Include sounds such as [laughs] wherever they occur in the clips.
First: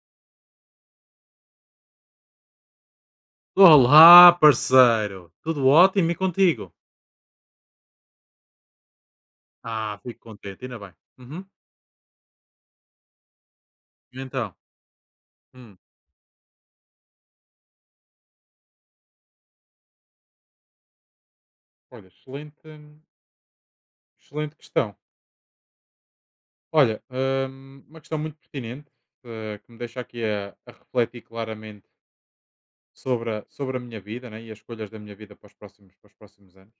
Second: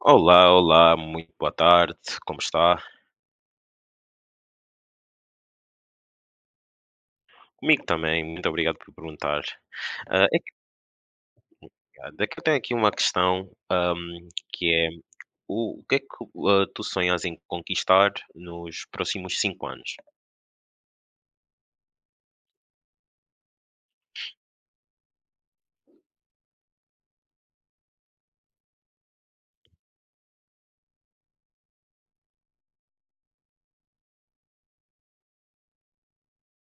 Olá, olá, muito boa tarde, como está? Olá, parceiro! Tudo ótimo e contigo? Comigo também, muito obrigado por perguntar. Ah, fico Ah, é que contente, ainda bem. Uhum. É que eu tenho aqui uma questão, E então, que é hum, o que é que, tu sonhas em conquistar nos próximos cinco anos? olha, excelente, excelente questão. Olha, uma questão muito pertinente, que me deixa aqui a refletir claramente sobre a minha vida, né, e as escolhas da minha vida para para os próximos anos.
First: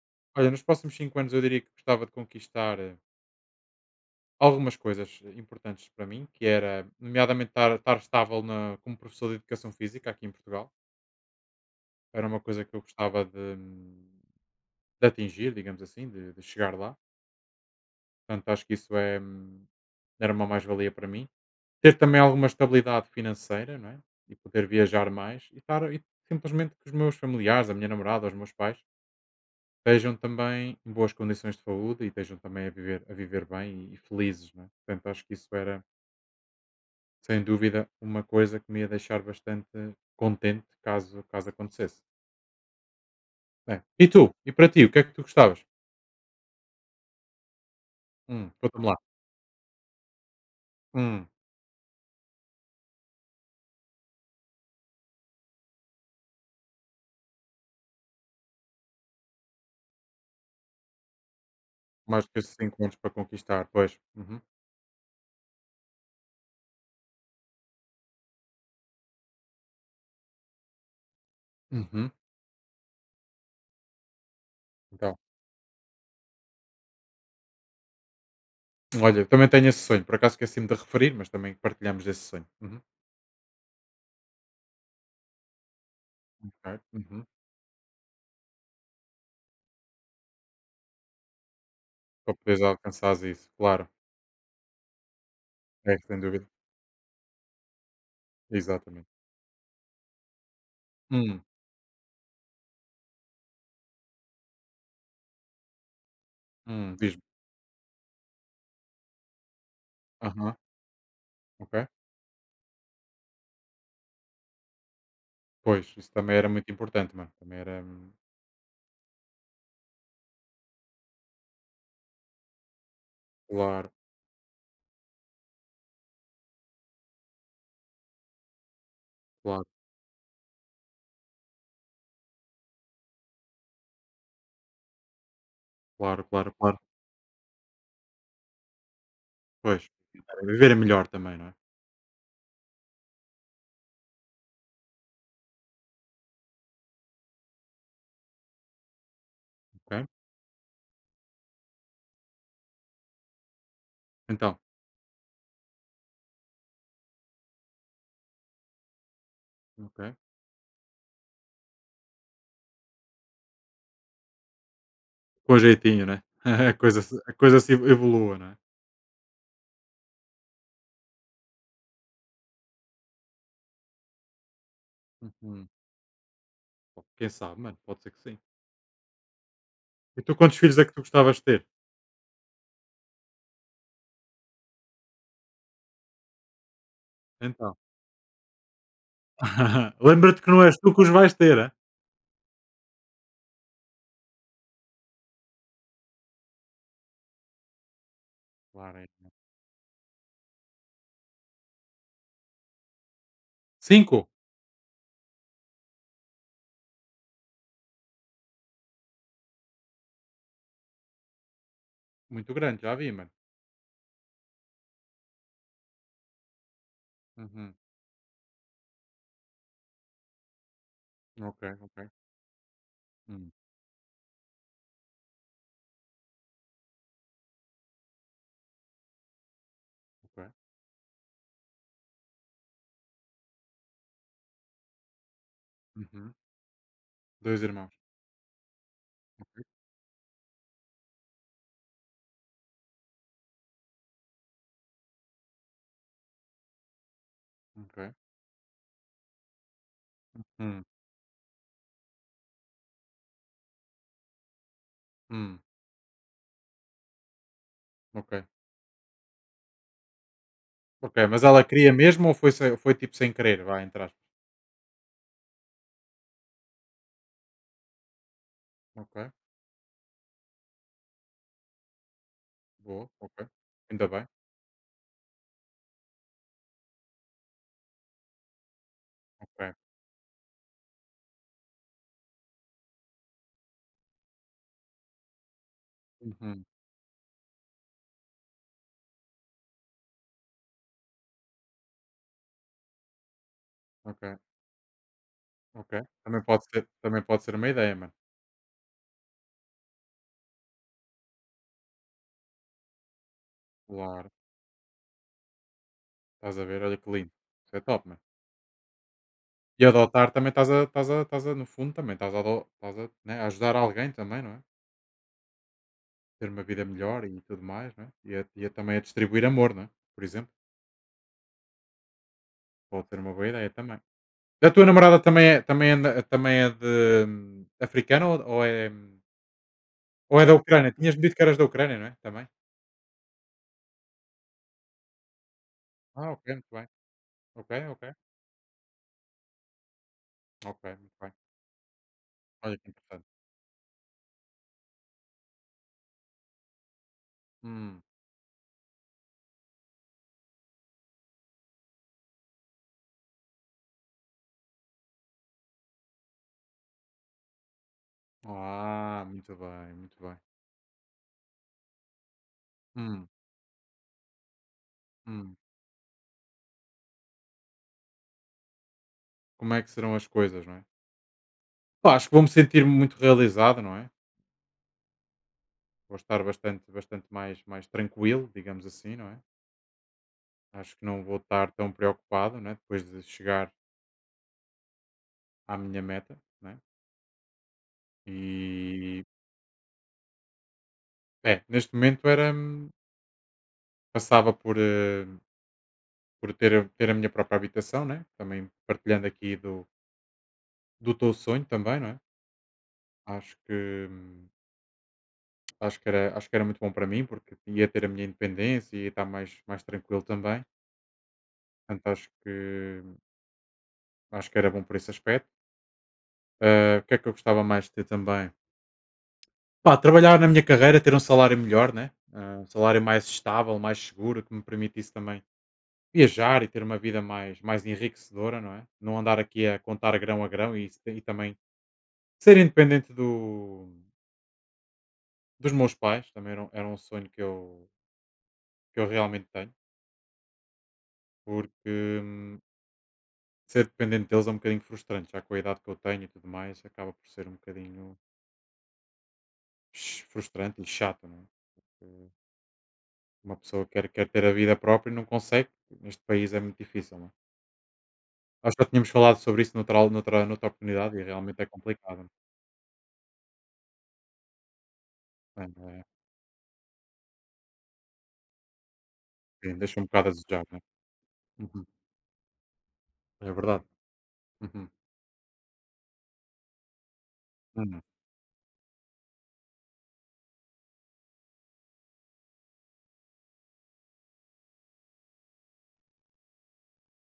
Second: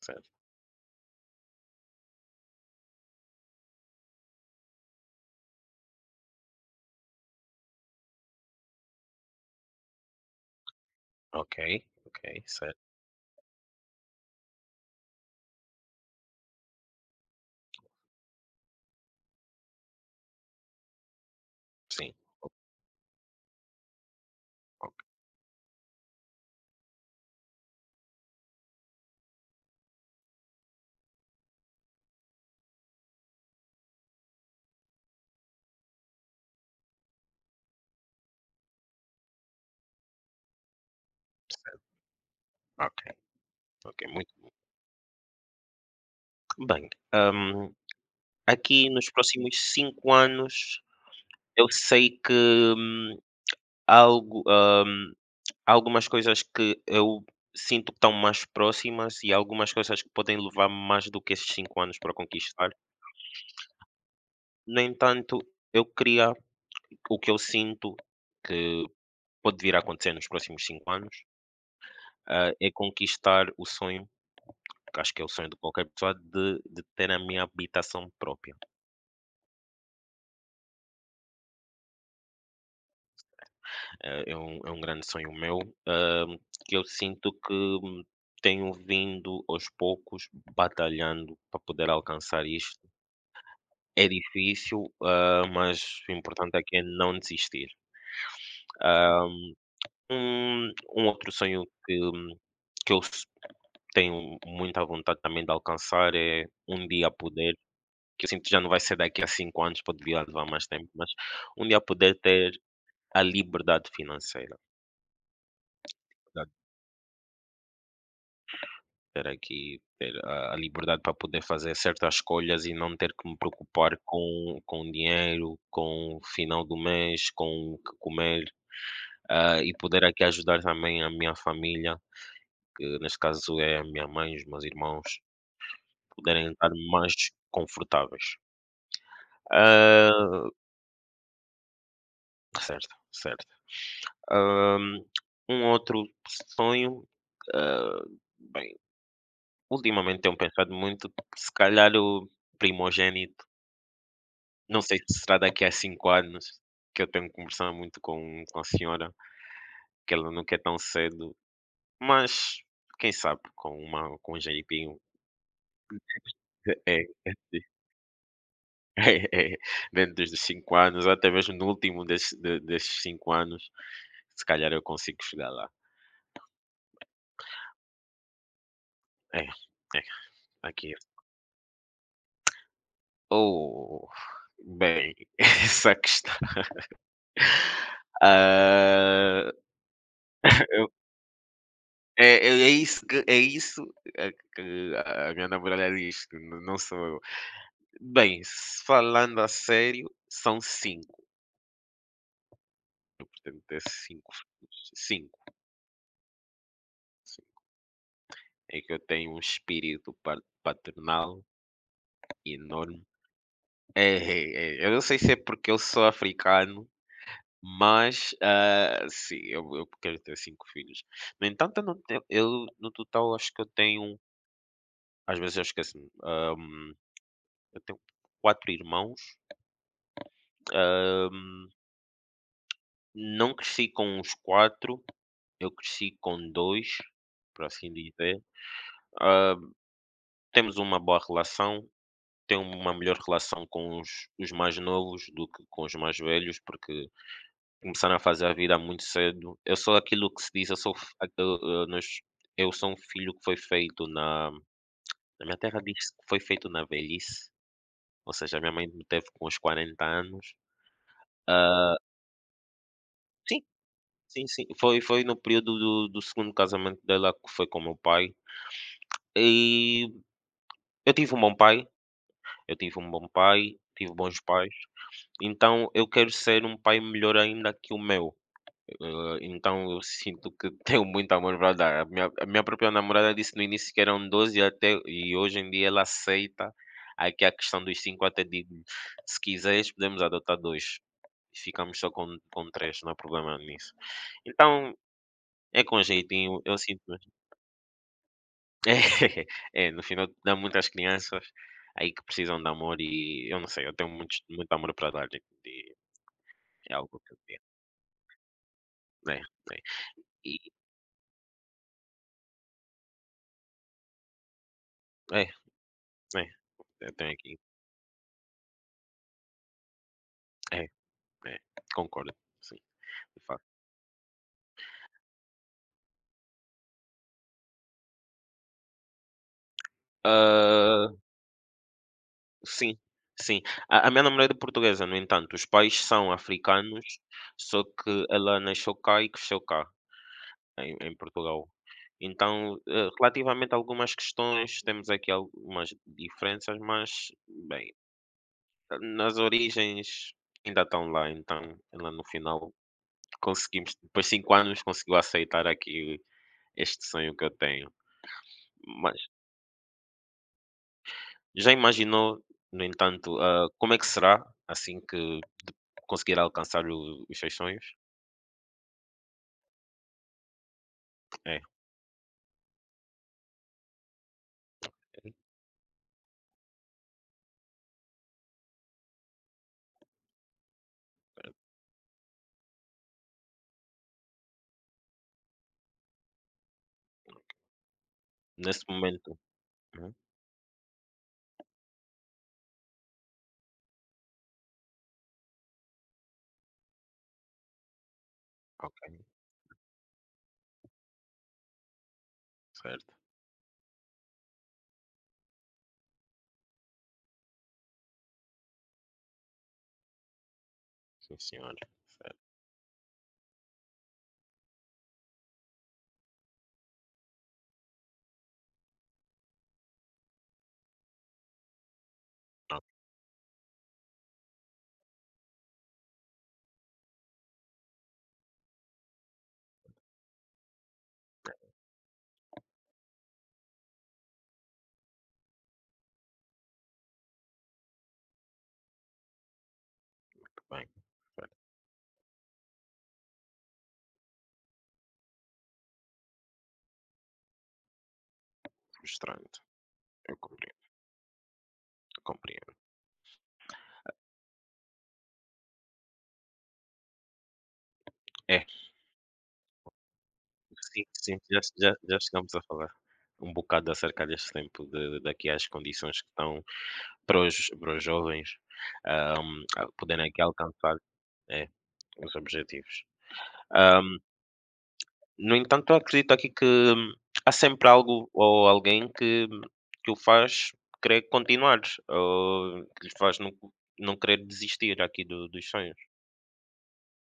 Certo. Olha, nos próximos 5 anos eu diria que gostava de conquistar algumas coisas importantes para mim, que era, nomeadamente, estar estável na, como professor de educação física aqui em Portugal. Ok, Era uma ok, coisa que certo, eu gostava de atingir, digamos assim, de chegar lá. Portanto, acho que isso era uma mais-valia para mim. Ter sim, também alguma estabilidade financeira, não é? E poder viajar mais e simplesmente que os meus familiares, a minha namorada, os meus pais, estejam também em boas condições de saúde e estejam também a viver bem e felizes, não é? Portanto, acho que isso era, sem dúvida, uma coisa que me ia deixar bastante contente caso acontecesse. ok, É. ok, E tu? muito E bom. para ti, o que é que tu gostavas? Bem, Conta-me aqui lá. nos próximos 5 anos Hum, eu sei que, algo, hum, há algumas coisas que eu sinto que estão mais próximas e há algumas coisas que podem levar mais do que esses 5 anos para Mais que esses conquistar. encontros para conquistar, pois. Uhum. No entanto, eu queria o que eu sinto que pode vir a acontecer nos próximos 5 anos, Uhum. É conquistar o sonho, que acho Então, que é o sonho de qualquer pessoa, de ter a minha habitação própria. olha, também tenho esse sonho, por acaso esqueci-me de referir, mas também partilhamos esse sonho. Uhum. É um grande sonho meu, ah, que Ok. eu Uhum. sinto que tenho vindo aos poucos batalhando para poder Para alcançar poderes isto. alcançares isso, claro. É difícil, mas É, o sem dúvida. importante é que é não desistir. Exatamente. Um outro Hum, sonho que eu s tenho muita vontade também de alcançar é um dia Diz-me. poder, que eu sinto que já não vai ser daqui a 5 anos, poderia levar Aham, mais tempo, mas um ok. dia poder ter a liberdade financeira, Pois, isso também era poder muito importante, mano. Também era, ter aqui, ter a liberdade para poder fazer certas escolhas e não ter que me claro, preocupar com dinheiro, com o final do mês, com o que comer, claro, e poder aqui ajudar também a minha família, que neste caso é a minha mãe, os meus irmãos, claro, poderem claro, estar claro. mais confortáveis. Pois, Ah, viver é melhor também, não é? certo, certo. Hum, um outro sonho, ah, bem, Ok. ultimamente tenho pensado muito, se calhar o primogênito, Então, não sei se será daqui a cinco anos, que eu tenho que muito com, a senhora, que ok. ela não quer tão cedo, mas quem sabe com uma com um genipinho. Com jeitinho, né? [laughs] A coisa, [laughs] se- a coisa É, se evolua, não é? [laughs] dentro dos 5 anos, ou até mesmo no último desses 5 anos, se calhar eu consigo chegar Uhum. lá. Quem sabe, mano, pode ser que sim. É, é, E tu quantos filhos é que aqui. tu gostavas de ter? Oh, bem, [laughs] essa questão, Então, ah, [laughs] lembra-te que não és eu tu que os vais ter, hã? é é é isso que a que a minha namorada diz, que n não sou eu. Bem, se Claro, é. É. falando a sério, são 5. Né, portanto é 5 filhos, 5, sim. É que eu tenho um espírito pa paternal Muito grande, já enorme. vi, mano. É, é, eu não sei se é porque eu sou africano, Uhum. mas, sim, eu quero ter 5 filhos. No Ok, entanto, eu ok. não tenho eu no total Hum, acho que eu tenho, às vezes eu esqueço-me, hã, eu tenho 4 irmãos, ok. ah, hum, não cresci com os 4, eu cresci Uhum. com 2, 2 por irmãos. assim dizer. Ok. Temos uma boa relação, tenho uma melhor relação com os mais novos do que com os mais velhos, porque Ok. começaram a fazer a vida muito cedo. Eu sou aquilo que se diz, eu Hum, sou f aquele, eh, nós eu sou um filho que foi feito na minha hum, terra diz que foi feito na velhice, ou ok. seja, minha mãe me teve com uns 40 anos. Ok, mas ela Ah, queria mesmo ou foi tipo sem querer, sim, vai entre aspas? sim, sim, foi no período do 2º casamento dela que foi com meu pai. Ok, E eu tive um bom pai, eu tive um boa, bom ok. pai, Ainda tive bem, bons pais, então eu quero ser um pai melhor ainda que o meu. Ok. Então eu sinto que [laughs] tenho muito amor para dar. A minha própria namorada disse no início que eram 12, até, e hoje em dia ela Uhum, aceita. Aqui a questão dos 5 até digo, se quiseres podemos adotar 2 e ficamos só com três, não há problema nisso. ok, Então é com ok. Também jeitinho, pode eu ser sinto também mesmo. pode ser uma ideia, mano. [laughs] É, no final dá muitas crianças aí que precisam de amor e eu não sei, eu tenho Claro, muito muito amor para dar e estás a ver, é olha que algo lindo. que eu tenho, Isso é top, mano. né, né. E adotar também E estás a no fundo também estás a, né, a ajudar alguém também, não é? é, né, Ter uma vida eu melhor tenho e aqui. tudo mais, não é? E a também a distribuir amor, não é? Por exemplo, É É, concordo, sim, pode ser uma de boa facto. ideia também. A tua namorada também é de, africana, ou é, ou é da Ucrânia? Hã, Tinhas-me dito que eras da Ucrânia, não é? Também? sim, sim. A minha namorada é portuguesa, no entanto, os pais Ah, são ok, muito bem. africanos, Ok, só ok. que ela nasceu cá e cresceu cá, Ok, em muito bem. Portugal. Olha Então, que interessante. relativamente a algumas questões, temos aqui algumas diferenças, mas, bem, Hum. nas origens ainda estão lá, então ela no final, conseguimos, depois de 5 anos, conseguiu aceitar aqui este sonho que eu tenho. Ma Ah, muito bem, muito bem. Já imaginou, no Hum, entanto, como é que será assim que hum. conseguir alcançar o os seus sonhos? Como é que serão as coisas, não é? É, Pá, acho que vou-me sentir muito realizado, não é? Vou estar bastante, bastante mais, mais tranquilo, digamos assim, não é? Acho que não vou estar tão preocupado, né? Depois de chegar à minha meta, né? nesse E momento, uhum, neste momento era, passava por, por ter, ter a minha própria habitação, né? Também partilhando ok, aqui do teu sonho também, não é? certo. Acho que acho que era muito bom para mim porque ia ter a minha independência e ia estar mais tranquilo também. Sim senhora, Portanto, acho certo. que hum, acho que era bom por esse aspecto. Ah, o que é que eu gostava mais de ter também? Pá, trabalhar na minha carreira, ter um salário melhor, né? Ah, um salário mais estável, mais seguro, que me permitisse também viajar e ter uma vida mais enriquecedora, não é? Não andar aqui a contar grão a grão e também ser independente dos meus pais, também era um sonho que eu realmente tenho, Muito bem, certo. porque ser dependente deles é um bocadinho frustrante, já com a idade que eu tenho e tudo mais, acaba por ser um bocadinho Frustrante, eu frustrante e compreendo, chato, não é? Porque compreendo. uma pessoa quer ter a vida própria e não consegue, neste país é muito difícil, não é? É, Nós já tínhamos falado sobre isso noutra al noutra noutra sim, oportunidade e sim, já realmente é já já complicado. chegamos a falar um bocado acerca deste tempo de daqui, É, às é, condições que estão para os jovens, sim, a deixa um poderem bocado a aqui desejar, né. alcançar, é, Uhum, os objetivos. é verdade. Ah hum, Uhum, No entanto, eu acredito aqui que há sempre uhum. algo ou alguém que o faz querer continuar, ou que lhe faz não querer desistir aqui do dos sonhos.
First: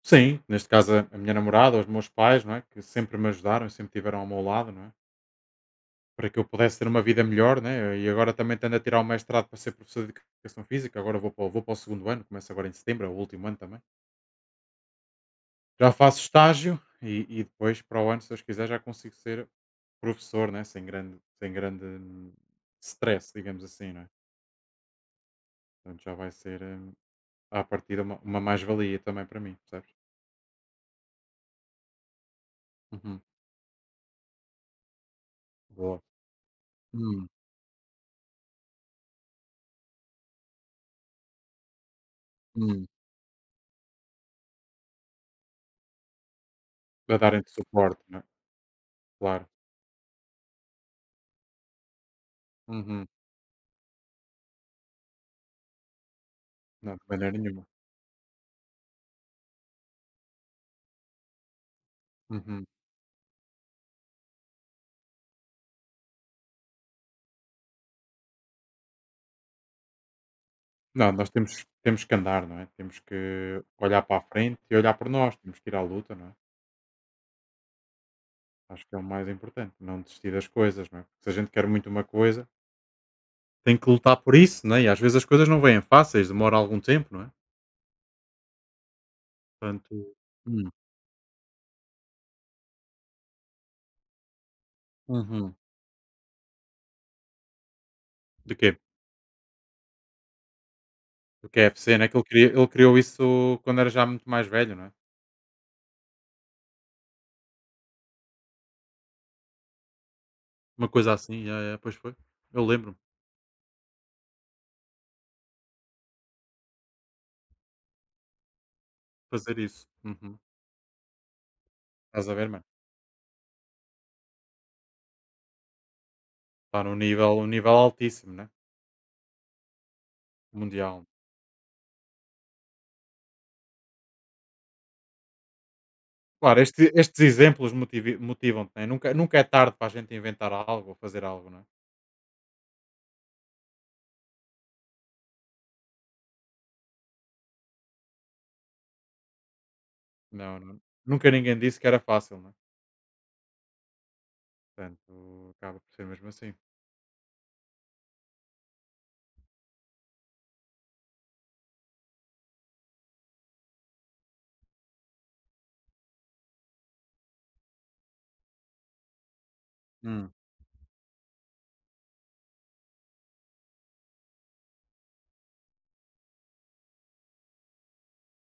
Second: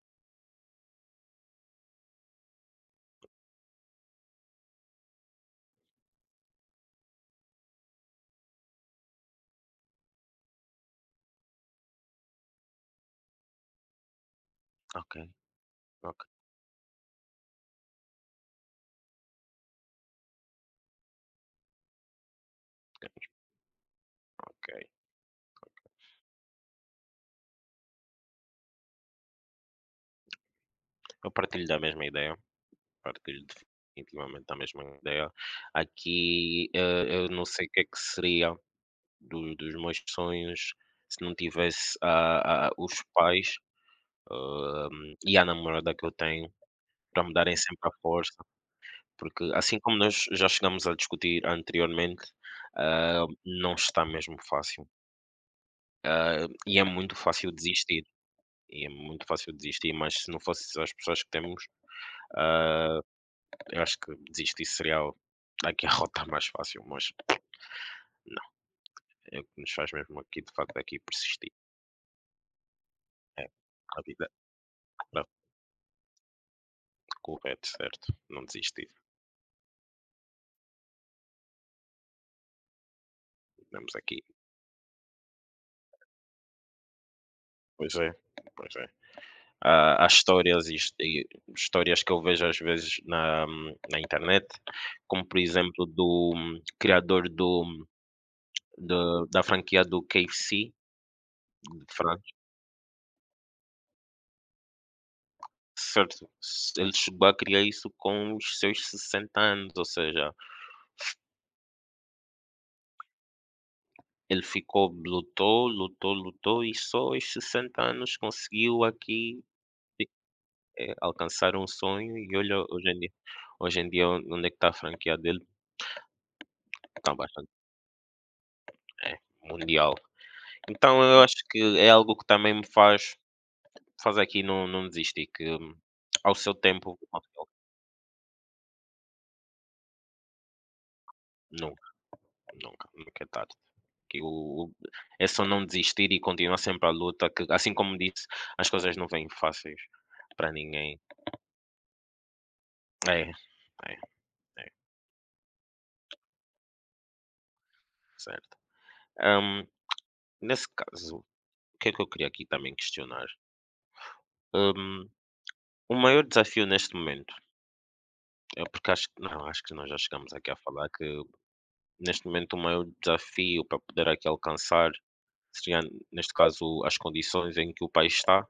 Sim, neste caso a minha namorada, os meus pais, não é, que sempre me ajudaram, sempre tiveram ao meu lado, não é, para que eu pudesse ter uma vida melhor, né, e agora também estando a tirar o mestrado para ser professor de educação física, agora vou para o 2º ano, começa agora em setembro, é o último ano também. Ok, Já faço ok, estágio e depois para o ano, se Deus quiser, já consigo ser professor, né, sem grande stress, digamos assim, não é? ok. Portanto, já vai ser, à partida, uma mais-valia também para mim, percebes? Eu partilho da mesma ideia, Uhum. partilho definitivamente da mesma ideia. Boa. Aqui, Hum, eu não sei o que é que seria do dos meus sonhos se não tivesse a hum. os pais, hã, e a namorada que eu tenho Para para me darem-te darem sempre a suporte, não é? força. Porque Claro. assim como nós já chegámos a discutir anteriormente, Uhum. Não está mesmo fácil. E é Não, de muito maneira fácil nenhuma. desistir, e é muito fácil desistir, mas se não fosse as pessoas que temos, Uhum. ah, eu acho que desistir seria aqui a [laughs] rota mais fácil, mas não, é o que nos faz mesmo aqui, de facto, aqui Não, nós persistir. temos que andar, não é? Temos É, que a olhar para a vida, frente e olhar por a- nós, temos que ir à luta, não é? correto, certo, não Acho desistir, que é o mais importante, não desistir das coisas, não é? Porque se a gente quer muito uma coisa, tem que estamos lutar aqui. por isso, não é? E às vezes as coisas não vêm fáceis, demora algum tempo, não é? Pois é, pois é. Portanto. A histórias Hum. e histórias que eu vejo às vezes na internet, como por Uhum. exemplo do criador De quê? Da franquia do KFC Do de KFC, né? Que França, ele criou isso quando era já muito mais velho, não é? certo? Ele chegou a criar isso com os seus 60 anos, ou seja, Uma coisa assim, yeah, yeah, pois foi. Eu lembro-me de ele ficou, lutou, lutou, lutou e só aos 60 anos conseguiu aqui, fazer isso. Uhum. Alcançar um sonho. Estás E a ver, olha, mano? hoje em dia, hoje em dia, onde é que está a franquia dele? Está num Está nível, um bastante, nível altíssimo, né? é, mundial. Então Mundial. eu acho que é algo que também me faz aqui não desistir, que, ao seu Claro, este- tempo, estes exemplos motivam-te, né? Nunca, nunca é tarde para a gente inventar algo ou fazer algo, né? nunca, nunca, nunca é tarde. Que o É só não desistir e continuar sempre à luta, que, assim como disse, as coisas não vêm fáceis para Não, não. ninguém. Nunca ninguém disse que era fácil, né? É, é, é, Portanto, acaba por ser mesmo assim. certo. Hum, nesse caso, o que é que eu queria aqui também questionar? Hum, o maior desafio neste momento, é porque acho que não, acho que nós já Hum, chegamos aqui a falar que neste momento o maior desafio para poder aqui alcançar seria, neste caso, as condições em que o país está,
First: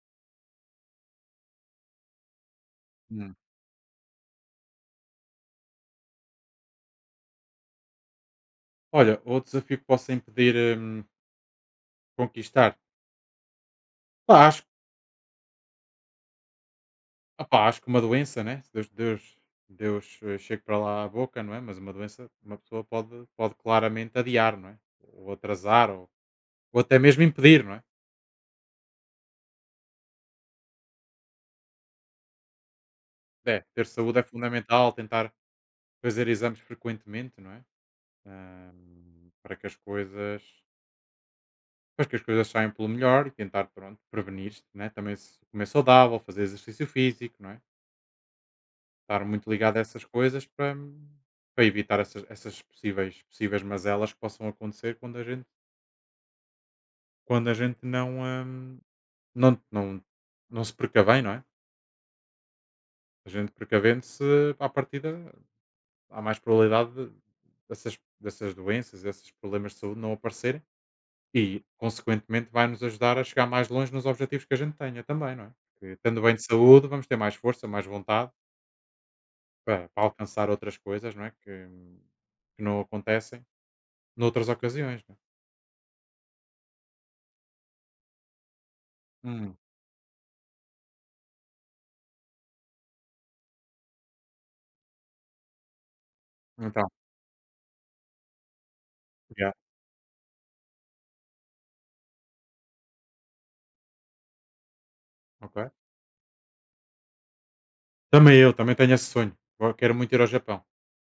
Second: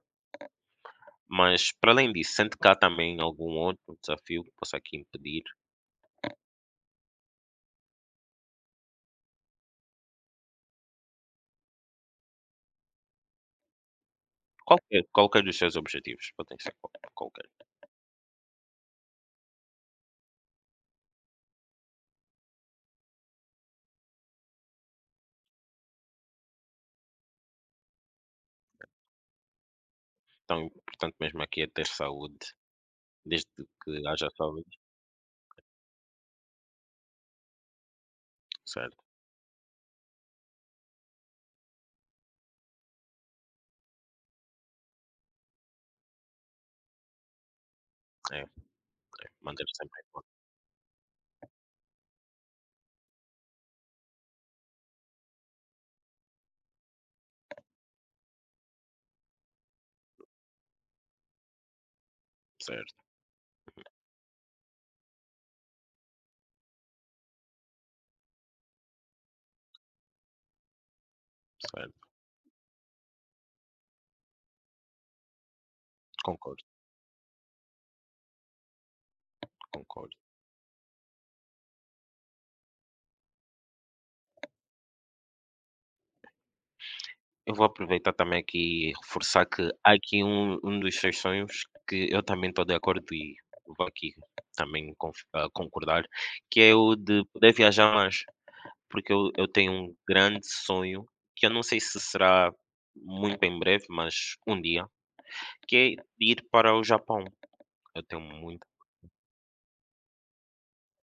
mas para além disso, sente que há também hum. algum outro desafio que possa aqui impedir Olha, outro desafio que possa impedir conquistar. Pá, acho qualquer dos seus objetivos, podem ser qualquer. Opá, acho que uma doença, né? Se Deus chegue para lá a boca, não é? Mas uma doença, uma pessoa pode claramente adiar, não é? Ou atrasar, ou até mesmo impedir, não é? Então, o importante mesmo aqui é ter saúde, desde É, ter que saúde é haja saúde, fundamental, tentar fazer exames frequentemente, não é? certo, Ahm, para que as coisas para que as coisas saiam pelo melhor e tentar, pronto, prevenir, né? Também se comer saudável, fazer exercício físico, não é? é, Estar é, muito manter ligado a sempre essas em conta, coisas para evitar essas possíveis mazelas que possam acontecer quando a gente não, hum, não, não, não se precavém, não é? certo, A gente precavendo-se, à partida, há mais probabilidade dessas doenças, desses problemas de saúde não aparecerem e, certo, consequentemente, vai nos ajudar a chegar mais longe nos objetivos que a gente tenha também, não é? Porque, estando bem de concordo, saúde, vamos ter mais força, mais vontade para concordo. alcançar outras coisas, não é? Que não acontecem noutras ocasiões, não é? Eu vou aproveitar também aqui e reforçar Hum, que há aqui um dos seus sonhos que eu também estou de acordo, e vou aqui também concordar, que é então, o de poder viajar mais, porque eu yeah, tenho um grande sonho, que eu não sei se será muito em breve, mas um dia, ok. que é ir para o Japão. Eu tenho Também eu, muito, também tenho esse sonho. Quero muito ir ao Japão.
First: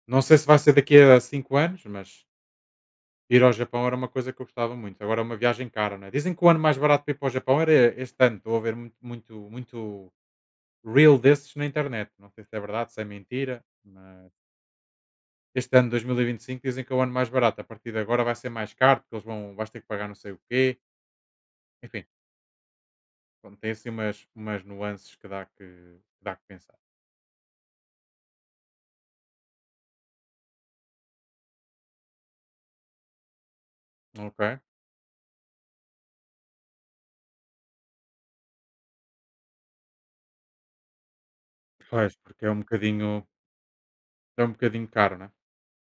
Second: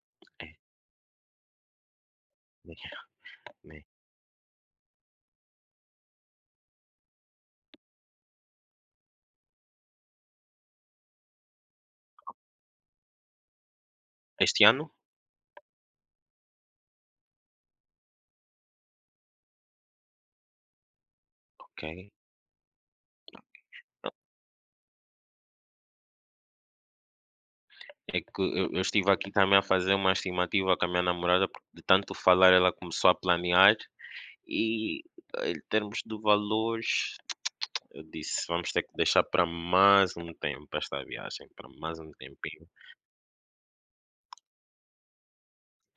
Não sei se é, vai ser daqui a 5 anos, mas é, ir ao Japão é. era uma coisa que eu gostava muito. Agora é uma viagem cara, não é? Dizem que o ano mais barato para ir para o Japão era este ano. Estou a ver muito, muito, muito reel desses na internet. Não sei se é verdade, se é mentira, mas Este ano? este ano dois mil e vinte e cinco, dizem que é o ano mais barato. A partir de agora vai ser mais caro, porque eles vão vais ter que pagar não sei o quê. Ok. Enfim, pronto, tem assim umas nuances que dá que pensar. É que eu estive aqui também a fazer uma estimativa com a minha namorada, porque de tanto falar ela começou a planear. Ok? E em termos de valores, eu disse: "Vamos ter que deixar para mais um tempo esta viagem, para mais um Pois, porque é um tempinho". bocadinho, é um bocadinho caro, né?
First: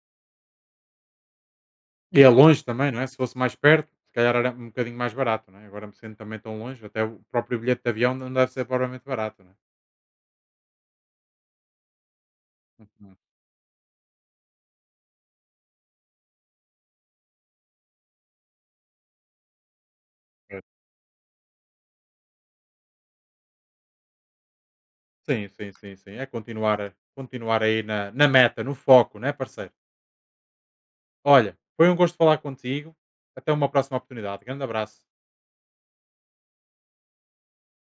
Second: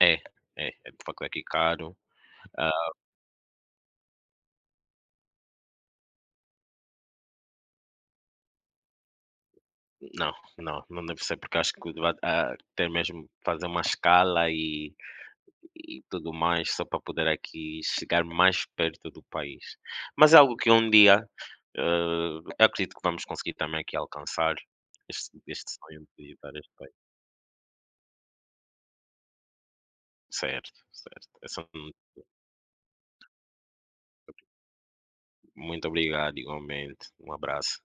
É, é, é de facto, é aqui caro. E é longe também, Ah, não é? Se fosse mais perto, se calhar era um bocadinho mais barato, não é? Agora, sendo também tão longe, até o próprio bilhete de avião não deve ser provavelmente barato, não é? não, não, não deve ser porque acho que vai, ter Uhum, mesmo fazer uma escala e tudo mais só para poder aqui chegar mais perto do país. Mas é algo pois. que um dia, eu acredito que vamos conseguir também aqui alcançar Sim, sim, este sim, sonho de sim. É visitar este continuar, país. continuar aí na meta, no foco, não é, parceiro? Certo, certo. É Olha, só foi um gosto falar contigo. Até uma próxima oportunidade. Grande abraço. Muito obrigado, igualmente. Um abraço.